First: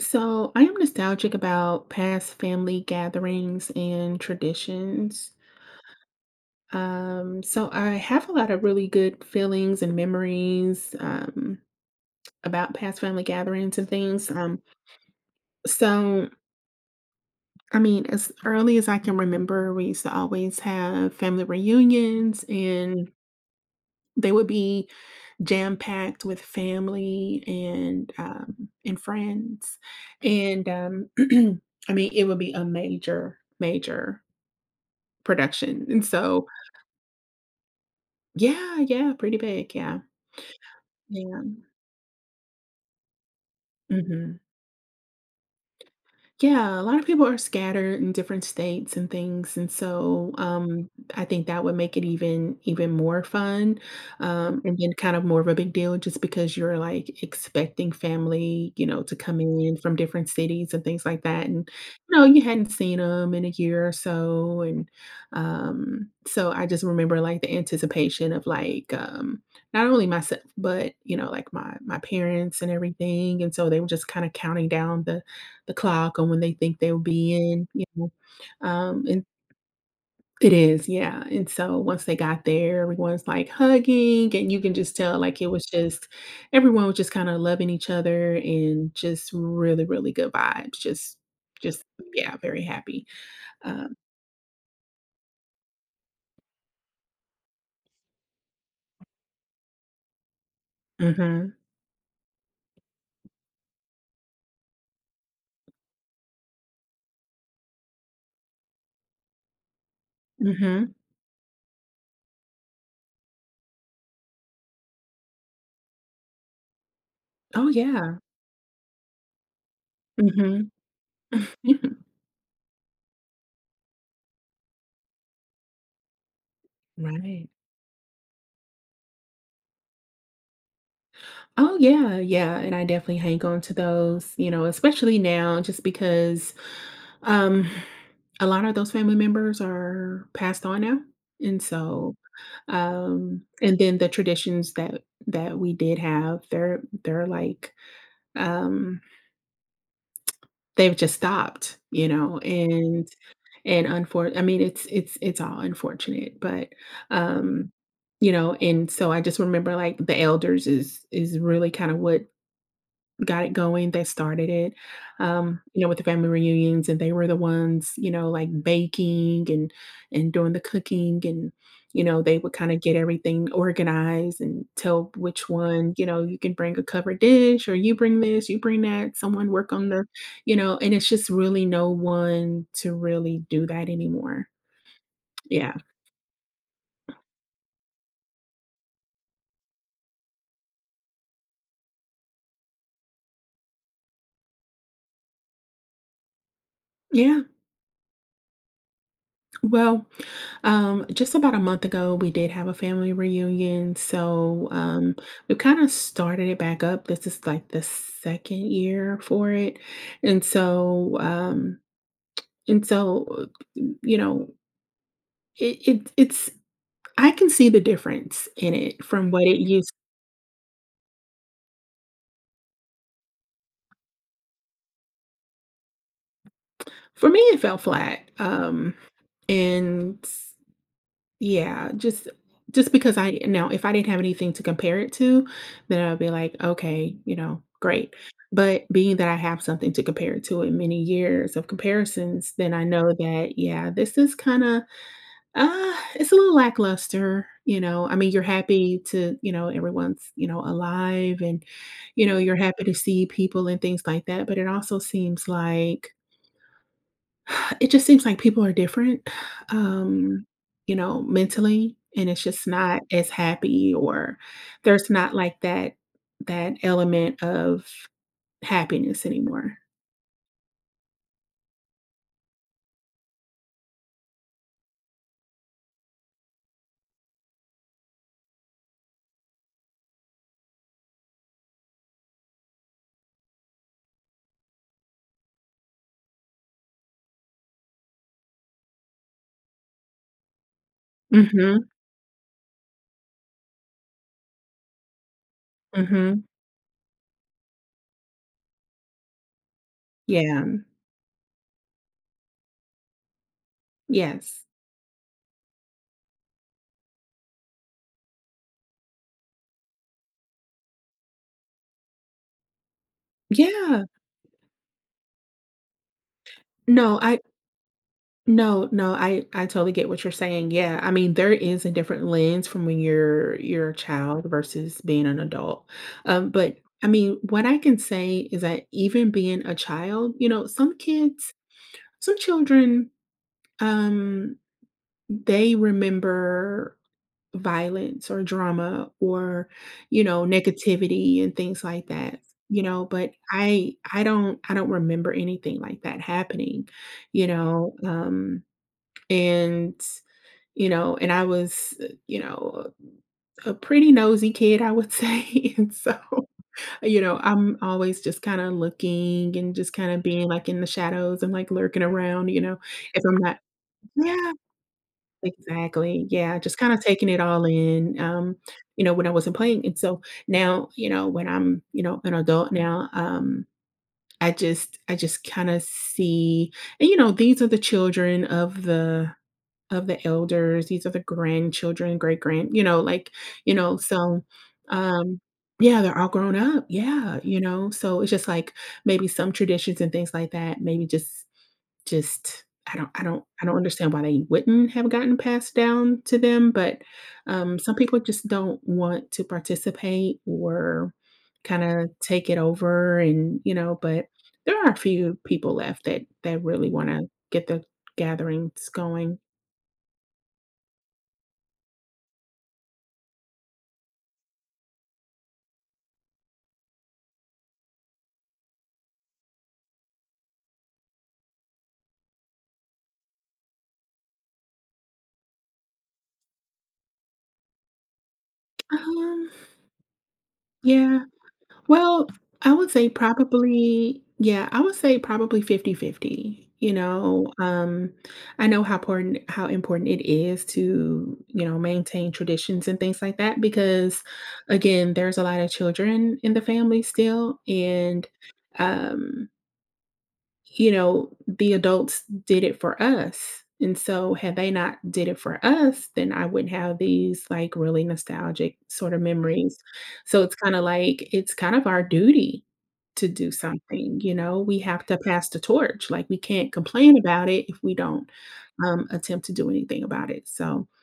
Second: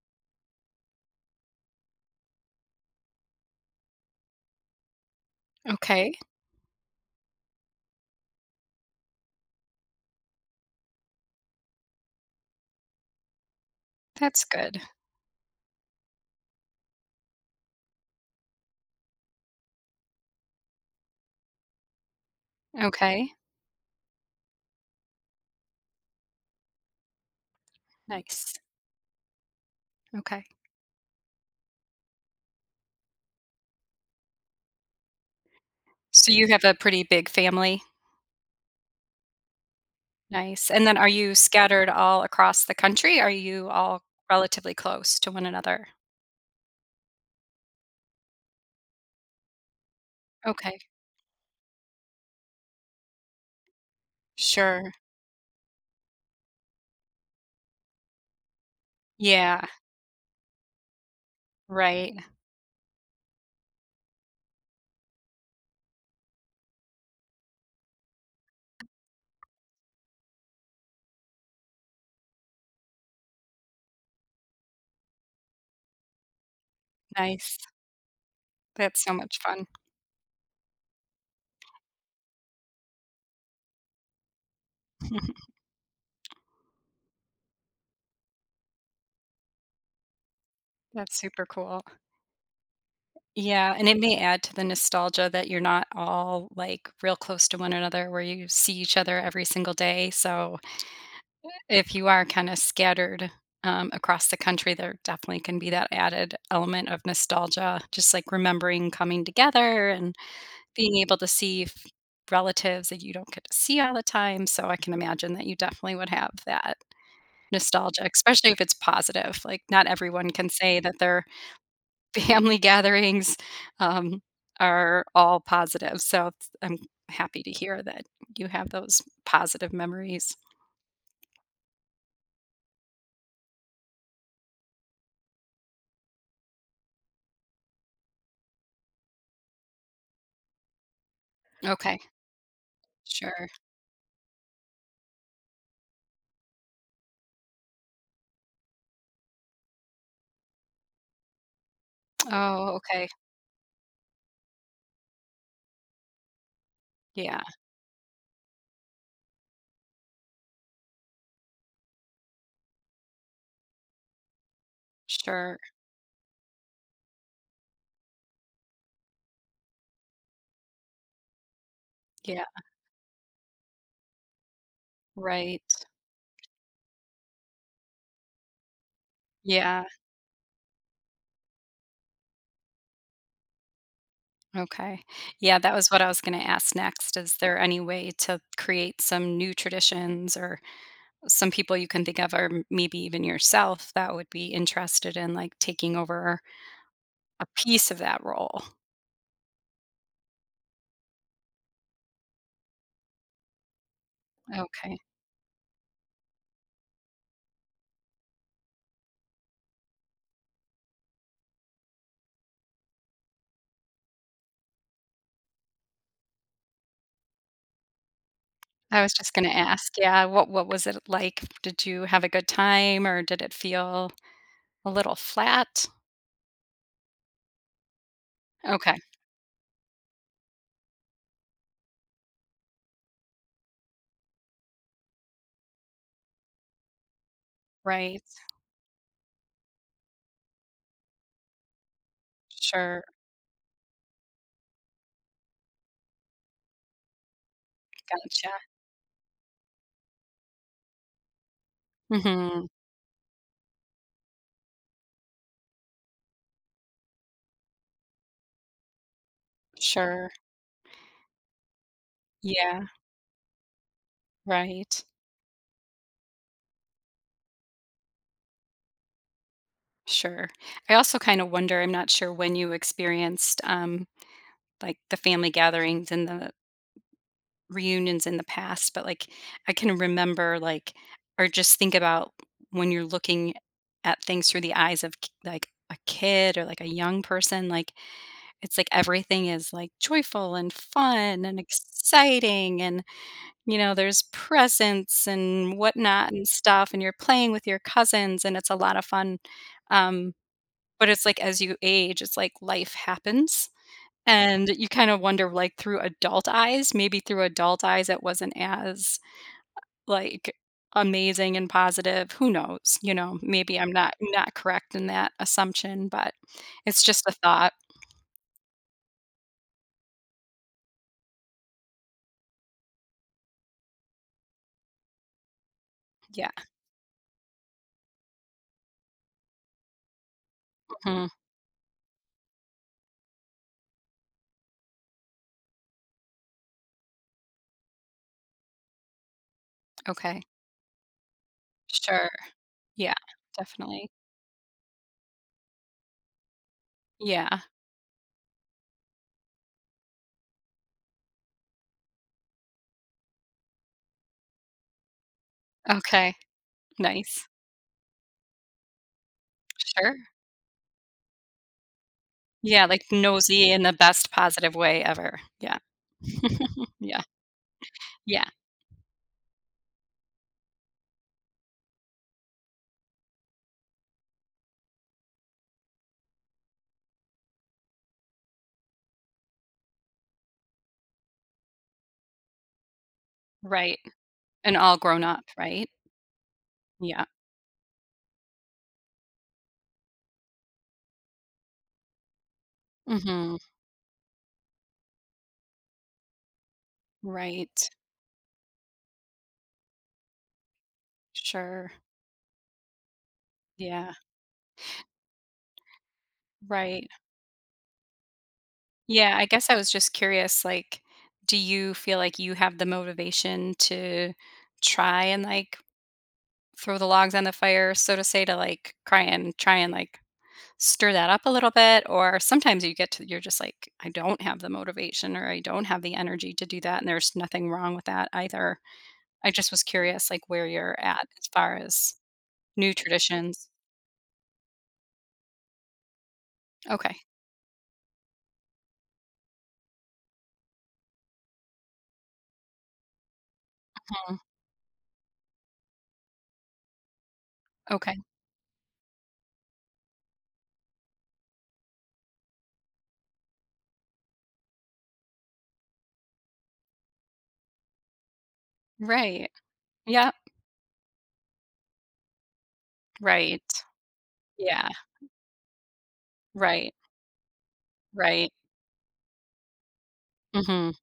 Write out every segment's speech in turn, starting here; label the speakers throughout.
Speaker 1: So I am nostalgic about past family gatherings and traditions.
Speaker 2: Okay,
Speaker 1: So I have a lot of really good feelings and memories about past family gatherings and things.
Speaker 2: that's good.
Speaker 1: So I mean, as early as I can remember, we used to always have family reunions, and
Speaker 2: Okay,
Speaker 1: they would be jam packed with family and
Speaker 2: nice.
Speaker 1: and friends,
Speaker 2: Okay.
Speaker 1: and I mean, it would be a major, major production, and
Speaker 2: So you
Speaker 1: so
Speaker 2: have a pretty big family.
Speaker 1: yeah, yeah, pretty big, yeah,
Speaker 2: Nice. And then are you
Speaker 1: yeah,
Speaker 2: scattered all across the country? Are you all
Speaker 1: mhm.
Speaker 2: relatively close to one another?
Speaker 1: Yeah, a lot of people are scattered in different states and things, and so
Speaker 2: Okay.
Speaker 1: I think that would make it even more fun, and
Speaker 2: Sure.
Speaker 1: then kind of more of a big deal just because you're like expecting family, to come
Speaker 2: Yeah,
Speaker 1: in from different cities and things like that, and
Speaker 2: right.
Speaker 1: you know, you hadn't seen them in a year or so, and so I just remember like the anticipation of like not only myself but you know like my parents and everything, and so they were just kind of counting down the clock on when they think they'll be
Speaker 2: Nice.
Speaker 1: in, you know,
Speaker 2: That's so
Speaker 1: and
Speaker 2: much fun.
Speaker 1: it is, yeah, and so once they got there, everyone's, like, hugging, and you can just tell, like, it was just everyone was just kinda loving each other and just really, really good vibes,
Speaker 2: That's super cool.
Speaker 1: just yeah, very happy.
Speaker 2: Yeah, and
Speaker 1: Um
Speaker 2: it may add to the nostalgia that you're not all, like, real close to one another where you see each other every single day, so
Speaker 1: Mhm,
Speaker 2: if you are kinda scattered, across the country, there definitely can be that added element of nostalgia, just, like, remembering coming together and
Speaker 1: mhm.
Speaker 2: being able to see f relatives that you don't get to see all the time, so I can imagine that you definitely would have that
Speaker 1: Oh,
Speaker 2: nostalgia,
Speaker 1: yeah.
Speaker 2: especially if it's positive, like, not everyone can
Speaker 1: Mhm.
Speaker 2: say that their family gatherings, um, are all positive, so it's I'm happy
Speaker 1: Right.
Speaker 2: to hear that you have those positive memories.
Speaker 1: Oh, yeah, yeah, and I definitely hang on to those, you know, especially now just because, um, a lot of those family members are passed on now, and
Speaker 2: Okay,
Speaker 1: so,
Speaker 2: sure.
Speaker 1: and then the traditions that we did have, they're like, um, they've just stopped, you know,
Speaker 2: Oh, okay.
Speaker 1: and unfor I mean, it's all unfortunate, but,
Speaker 2: Yeah,
Speaker 1: um, you know, and so I just remember, like, the elders is really kinda what got it going. They started it,
Speaker 2: sure.
Speaker 1: you know, with the family reunions, and they were the ones, you know, like baking and doing the cooking, and you know, they
Speaker 2: Yeah,
Speaker 1: would kind of get everything organized and tell which
Speaker 2: right.
Speaker 1: one, you know, you can bring a covered dish, or you bring this, you bring that. Someone work
Speaker 2: Yeah,
Speaker 1: on the, you know, and it's just really no one to really do that anymore.
Speaker 2: okay. Yeah, that
Speaker 1: Yeah,
Speaker 2: was what I was gonna ask next. Is there any way to create some new traditions or some people you can think of, or m maybe even yourself, that would be interested in, like, taking over
Speaker 1: yeah.
Speaker 2: a piece of that role?
Speaker 1: Well, just about a month ago, we did have a family reunion. So
Speaker 2: Okay.
Speaker 1: we kind of started it back up. This is like the second year for it, and so you know, it's I can see the difference in
Speaker 2: I
Speaker 1: it
Speaker 2: was
Speaker 1: from
Speaker 2: just
Speaker 1: what
Speaker 2: gonna
Speaker 1: it used.
Speaker 2: ask, yeah, what was it like? Did you have a good time, or did it feel a little flat?
Speaker 1: For me, it fell flat,
Speaker 2: Okay,
Speaker 1: and yeah, just because I now if I didn't have anything to compare it to, then I'd be like, "Okay, you know, great."
Speaker 2: right.
Speaker 1: But being that I have something to compare it to in many years of comparisons, then I
Speaker 2: Sure,
Speaker 1: know that, yeah, this is kinda, it's a little lackluster, you know? I mean, you're
Speaker 2: gotcha.
Speaker 1: happy to you know, everyone's, you know, alive and, you know, you're
Speaker 2: Mhm.
Speaker 1: happy to see people and things like that, but it also seems like it just seems like people are different,
Speaker 2: Sure.
Speaker 1: um, you know, mentally, and it's just
Speaker 2: Yeah,
Speaker 1: not as happy or
Speaker 2: right.
Speaker 1: there's not like that element of happiness anymore.
Speaker 2: Sure. I also kind of wonder, I'm not sure when you experienced like the family gatherings and the reunions in the past, but like I can remember like or just think about when you're looking at things through the eyes of like a kid or like a young person, like it's like everything is like joyful and fun and
Speaker 1: Mhm,
Speaker 2: exciting and you know, there's presents and whatnot
Speaker 1: mhm.
Speaker 2: and stuff and you're playing with your cousins and it's a lot of fun. Um,
Speaker 1: Yeah,
Speaker 2: but it's like as you age, it's like life happens,
Speaker 1: yes.
Speaker 2: and you kind of wonder, like, through adult eyes maybe through adult eyes, it wasn't as, like, amazing and positive. Who knows? You know, maybe I'm
Speaker 1: Yeah.
Speaker 2: not correct in that assumption, but it's
Speaker 1: No,
Speaker 2: just a
Speaker 1: I
Speaker 2: thought.
Speaker 1: no, I totally get what you're saying, yeah, I mean, there is a different lens from when you're a child versus being an adult,
Speaker 2: Yeah.
Speaker 1: but, I mean, what I can say is that even being a child, you know, some
Speaker 2: Mhm.
Speaker 1: kids some children, um, they remember violence or drama or, you
Speaker 2: Okay.
Speaker 1: know, negativity and things like
Speaker 2: Sure.
Speaker 1: that, you know,
Speaker 2: Yeah.
Speaker 1: but I
Speaker 2: Definitely.
Speaker 1: I don't I don't remember anything like that happening, you
Speaker 2: Yeah.
Speaker 1: know, and, you know, and I was, you know, a pretty nosy kid, I would say, and so,
Speaker 2: Okay.
Speaker 1: you know,
Speaker 2: Nice.
Speaker 1: I'm always just kinda looking and just
Speaker 2: Sure.
Speaker 1: kinda being, like, in the shadows and, like, lurking around, you know,
Speaker 2: Yeah, like,
Speaker 1: if I'm not
Speaker 2: nosy in the best
Speaker 1: yeah.
Speaker 2: positive way ever. Yeah.
Speaker 1: Exactly, yeah, just kinda
Speaker 2: Yeah.
Speaker 1: taking it all in,
Speaker 2: Yeah.
Speaker 1: you know, when I wasn't playing, and so now, you know, when I'm, you know, an adult now, I just kinda see and, you know, these are the children of the elders, these are the grandchildren, great grand you know, like, you know,
Speaker 2: Right.
Speaker 1: so,
Speaker 2: And all grown
Speaker 1: um
Speaker 2: up, right?
Speaker 1: yeah, they're all grown up,
Speaker 2: Yeah.
Speaker 1: yeah, you know, so it's just like maybe some traditions and things like that, maybe just
Speaker 2: Mhm.
Speaker 1: I don't understand why they wouldn't have gotten passed down to them, but,
Speaker 2: Right.
Speaker 1: some people just don't want to participate or
Speaker 2: Sure.
Speaker 1: kinda take it over and, you know,
Speaker 2: Yeah.
Speaker 1: but there are a few people left that really
Speaker 2: Right.
Speaker 1: wanna get the gatherings
Speaker 2: Yeah,
Speaker 1: going.
Speaker 2: I guess I was just curious, like, do you feel like you have the motivation to try and, like, throw the logs on the fire, so to say, to, like, cry and try and, like, stir that up a little bit? Or sometimes you get to you're just like, "I don't have the motivation," or, "I don't have the energy to do that," and there's nothing wrong with that either.
Speaker 1: Um,
Speaker 2: I just was curious, like, where you're
Speaker 1: yeah.
Speaker 2: at as far as
Speaker 1: Well, I would
Speaker 2: new
Speaker 1: say
Speaker 2: traditions.
Speaker 1: probably, yeah, I would say probably 50-50. You
Speaker 2: Okay.
Speaker 1: know, I know how important it is to, you know, maintain traditions and things like that because
Speaker 2: Mhm.
Speaker 1: again, there's a lot of children in the family still
Speaker 2: Okay.
Speaker 1: and um you know, the adults did it for us. And so had they not did it for us, then I wouldn't have these like really nostalgic sort of
Speaker 2: Right.
Speaker 1: memories.
Speaker 2: Yeah,
Speaker 1: So it's kind of our duty to do
Speaker 2: right.
Speaker 1: something, you know, we
Speaker 2: Yeah,
Speaker 1: have to pass the torch. Like we can't
Speaker 2: right,
Speaker 1: complain about it if we don't
Speaker 2: right.
Speaker 1: attempt to do anything about it. So
Speaker 2: Mhm.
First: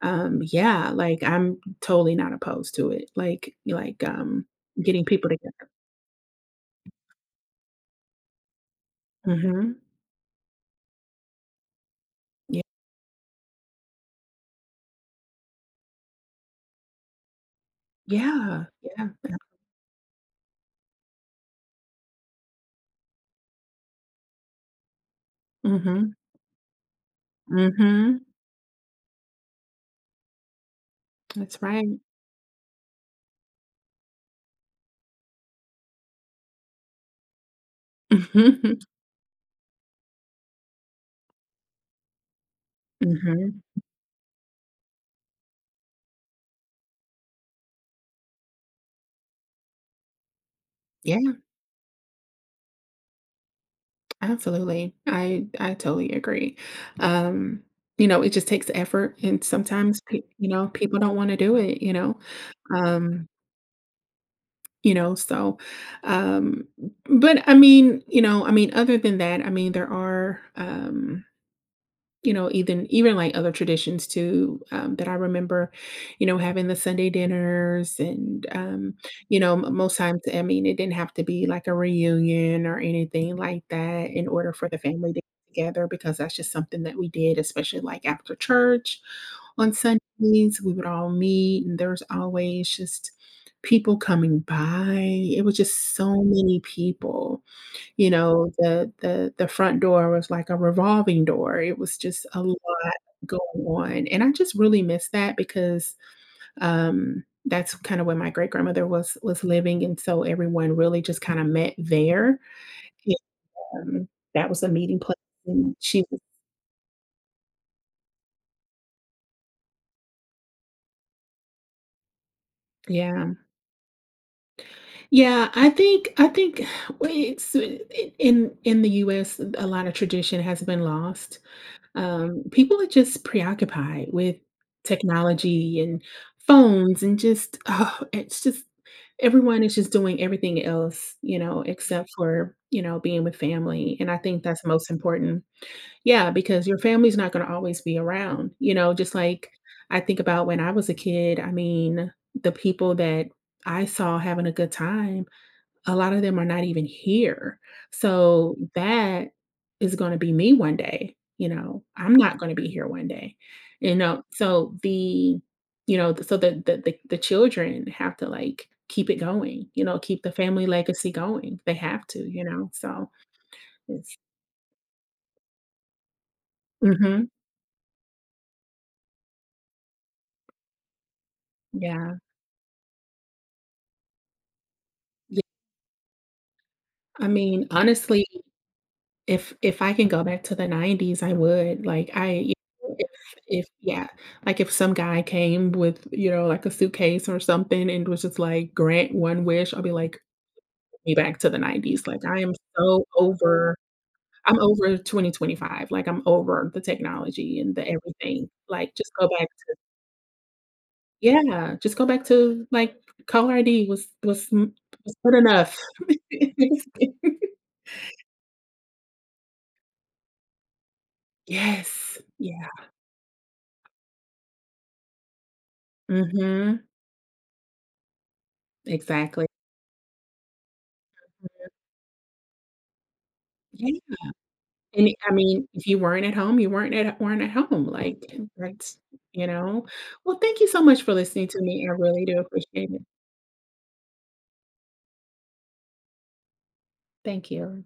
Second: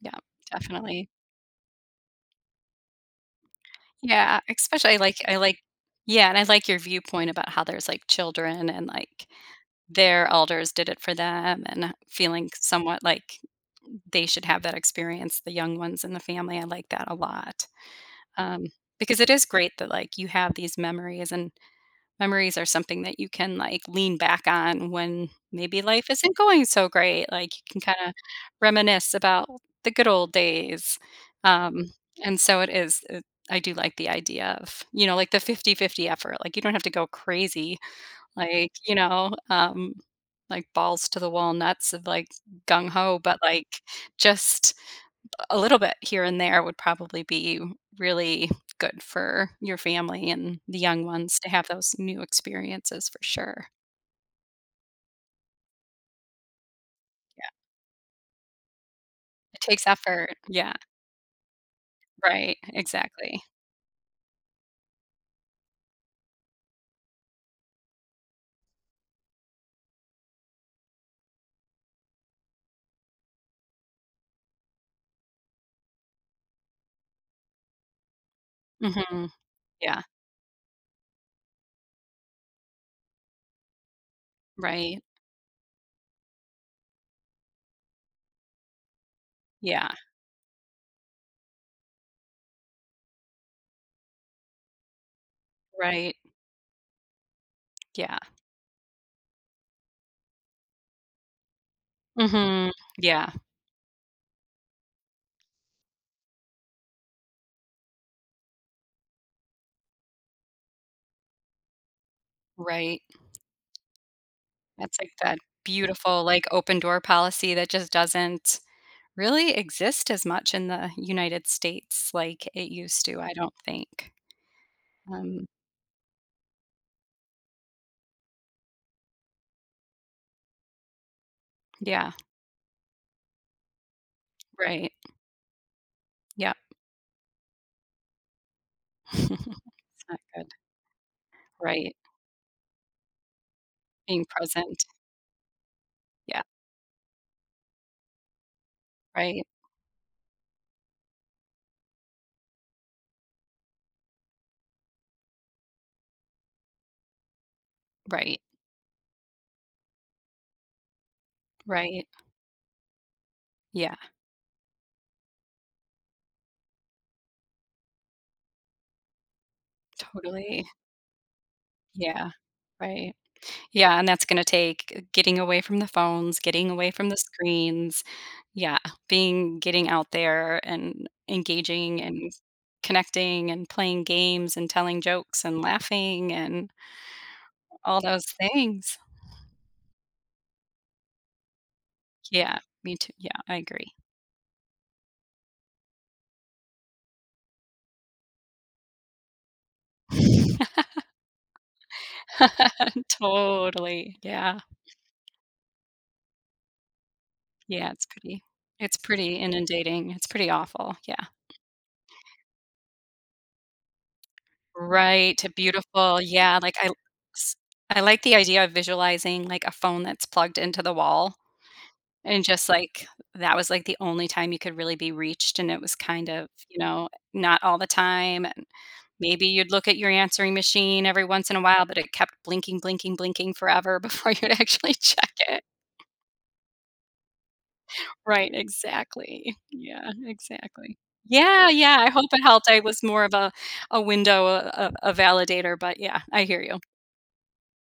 Speaker 2: Yeah,
Speaker 1: yeah,
Speaker 2: definitely.
Speaker 1: like I'm totally not opposed to it. Like like
Speaker 2: Yeah,
Speaker 1: um
Speaker 2: especially I
Speaker 1: getting
Speaker 2: like
Speaker 1: people
Speaker 2: I like
Speaker 1: together.
Speaker 2: yeah, and I like your viewpoint about how there's, like, children and, like,
Speaker 1: Mhm.
Speaker 2: their elders did it for them and feeling
Speaker 1: Yeah.
Speaker 2: somewhat like they should have that experience, the young ones in the family. I like that a lot.
Speaker 1: Yeah.
Speaker 2: Um,
Speaker 1: Yeah.
Speaker 2: because it
Speaker 1: Yeah.
Speaker 2: is great that, like, you have these memories and memories are something that you can, like, lean back on when maybe life
Speaker 1: Mm-hmm.
Speaker 2: isn't going so great, like, you can kinda
Speaker 1: Mhm.
Speaker 2: reminisce about the good old days,
Speaker 1: That's
Speaker 2: um,
Speaker 1: right.
Speaker 2: and so it is it I do like the idea of, you know, like, the 50-50 effort, like, you don't have to go crazy, like, you know, like, balls to the wall nuts of, like, gung ho, but,
Speaker 1: Mhm.
Speaker 2: like, just a little bit here and there would probably be really good for your family and the young
Speaker 1: Yeah,
Speaker 2: ones to have those new experiences for sure.
Speaker 1: absolutely. I totally agree.
Speaker 2: Yeah,
Speaker 1: Um, you know, it just takes effort and
Speaker 2: it takes
Speaker 1: sometimes pe
Speaker 2: effort.
Speaker 1: you know,
Speaker 2: Yeah,
Speaker 1: people don't wanna do it, you know?
Speaker 2: right,
Speaker 1: Um,
Speaker 2: exactly.
Speaker 1: you know, so, um, but I mean, you know, I mean, other than that, I mean, there are, you know, even like other traditions too, that I remember, you know, having the Sunday dinners and,
Speaker 2: Mhm.
Speaker 1: you know, m most
Speaker 2: Yeah,
Speaker 1: times, I mean, it didn't have to be like a reunion or anything like that in order for the
Speaker 2: right.
Speaker 1: family to get together because that's just something that we did, especially like after church on
Speaker 2: Yeah,
Speaker 1: Sundays, we would all meet and there was always just people coming by. It was just so
Speaker 2: right.
Speaker 1: many people. You
Speaker 2: Yeah.
Speaker 1: know, the the front door was like a revolving door. It was just a lot
Speaker 2: Mhm. Yeah,
Speaker 1: going on, and I just really miss that because, that's kinda where my great-grandmother was living, and so everyone really just kinda met there.
Speaker 2: right.
Speaker 1: Um, that was a
Speaker 2: That's
Speaker 1: meeting
Speaker 2: like
Speaker 1: place,
Speaker 2: that
Speaker 1: and she was
Speaker 2: beautiful, like, open door policy that just doesn't really exist as much in the United States like it used to,
Speaker 1: yeah.
Speaker 2: I don't think. Um,
Speaker 1: Yeah, I think we it's in the US, a lot of tradition has been lost.
Speaker 2: yeah,
Speaker 1: People are just preoccupied with
Speaker 2: right.
Speaker 1: technology and
Speaker 2: Yeah.
Speaker 1: phones and just, oh, it's just everyone is just
Speaker 2: Not
Speaker 1: doing
Speaker 2: good.
Speaker 1: everything else, you know,
Speaker 2: Right.
Speaker 1: except for, you know, being with family. And I
Speaker 2: Being
Speaker 1: think that's
Speaker 2: present.
Speaker 1: most important. Yeah,
Speaker 2: Yeah.
Speaker 1: because your family's not going to always be around, you know, just
Speaker 2: Right.
Speaker 1: like I think about when I was a kid. I mean, the people that I saw having a good time a lot of them are not even here.
Speaker 2: Right.
Speaker 1: So that is gonna be me one day, you know,
Speaker 2: Right.
Speaker 1: I'm not gonna be here one day, you
Speaker 2: Yeah.
Speaker 1: know? So the children have to, like, keep it going, you know, keep the
Speaker 2: Totally.
Speaker 1: family legacy going. They have to,
Speaker 2: Yeah.
Speaker 1: you know? So
Speaker 2: Right. Yeah, and
Speaker 1: it's
Speaker 2: that's gonna take getting away from the phones, getting away from the
Speaker 1: mhm.
Speaker 2: screens. Yeah. Being getting out there and engaging
Speaker 1: Yeah.
Speaker 2: and connecting and playing games and telling
Speaker 1: Ye
Speaker 2: jokes and laughing and
Speaker 1: I mean,
Speaker 2: all those
Speaker 1: honestly
Speaker 2: things.
Speaker 1: if I can go back to the '90s, I would, like, I you
Speaker 2: Yeah. Me
Speaker 1: know,
Speaker 2: too. Yeah, I
Speaker 1: if
Speaker 2: agree.
Speaker 1: yeah, like, if some guy came with, you know, like, a suitcase or something and was just like, "Grant one wish," I'll be like, "Take "Me back to the '90s," like,
Speaker 2: Totally.
Speaker 1: I'm
Speaker 2: Yeah.
Speaker 1: over 2025, like, I'm over the technology and the
Speaker 2: Yeah,
Speaker 1: everything, like,
Speaker 2: it's
Speaker 1: just go
Speaker 2: pretty
Speaker 1: back
Speaker 2: inundating, it's pretty awful, yeah.
Speaker 1: t yeah, just go back to, like, caller ID was m was good
Speaker 2: Right, to
Speaker 1: enough.
Speaker 2: beautiful, yeah, like, s I like the idea of visualizing, like, a phone that's plugged into the wall,
Speaker 1: Yes,
Speaker 2: and
Speaker 1: yeah,
Speaker 2: just, like, that was, like, the only time you could really be reached, and it was kind of, you
Speaker 1: mhm,
Speaker 2: know, not all the time, and maybe
Speaker 1: exactly.
Speaker 2: you'd look at your answering machine every once in a while, but it kept blinking, blinking, blinking forever
Speaker 1: Yeah.
Speaker 2: before you'd actually
Speaker 1: And it
Speaker 2: check
Speaker 1: I
Speaker 2: it.
Speaker 1: mean, if you weren't at home, you weren't at home, like,
Speaker 2: Right,
Speaker 1: that's you
Speaker 2: exactly.
Speaker 1: know?
Speaker 2: Yeah,
Speaker 1: Well, thank you so
Speaker 2: exactly.
Speaker 1: much for listening to
Speaker 2: Yeah,
Speaker 1: me, I
Speaker 2: yeah, I
Speaker 1: really
Speaker 2: hope
Speaker 1: do
Speaker 2: it helped. I
Speaker 1: appreciate
Speaker 2: was
Speaker 1: it.
Speaker 2: more of a window, a validator, but yeah, I hear you.
Speaker 1: Thank you.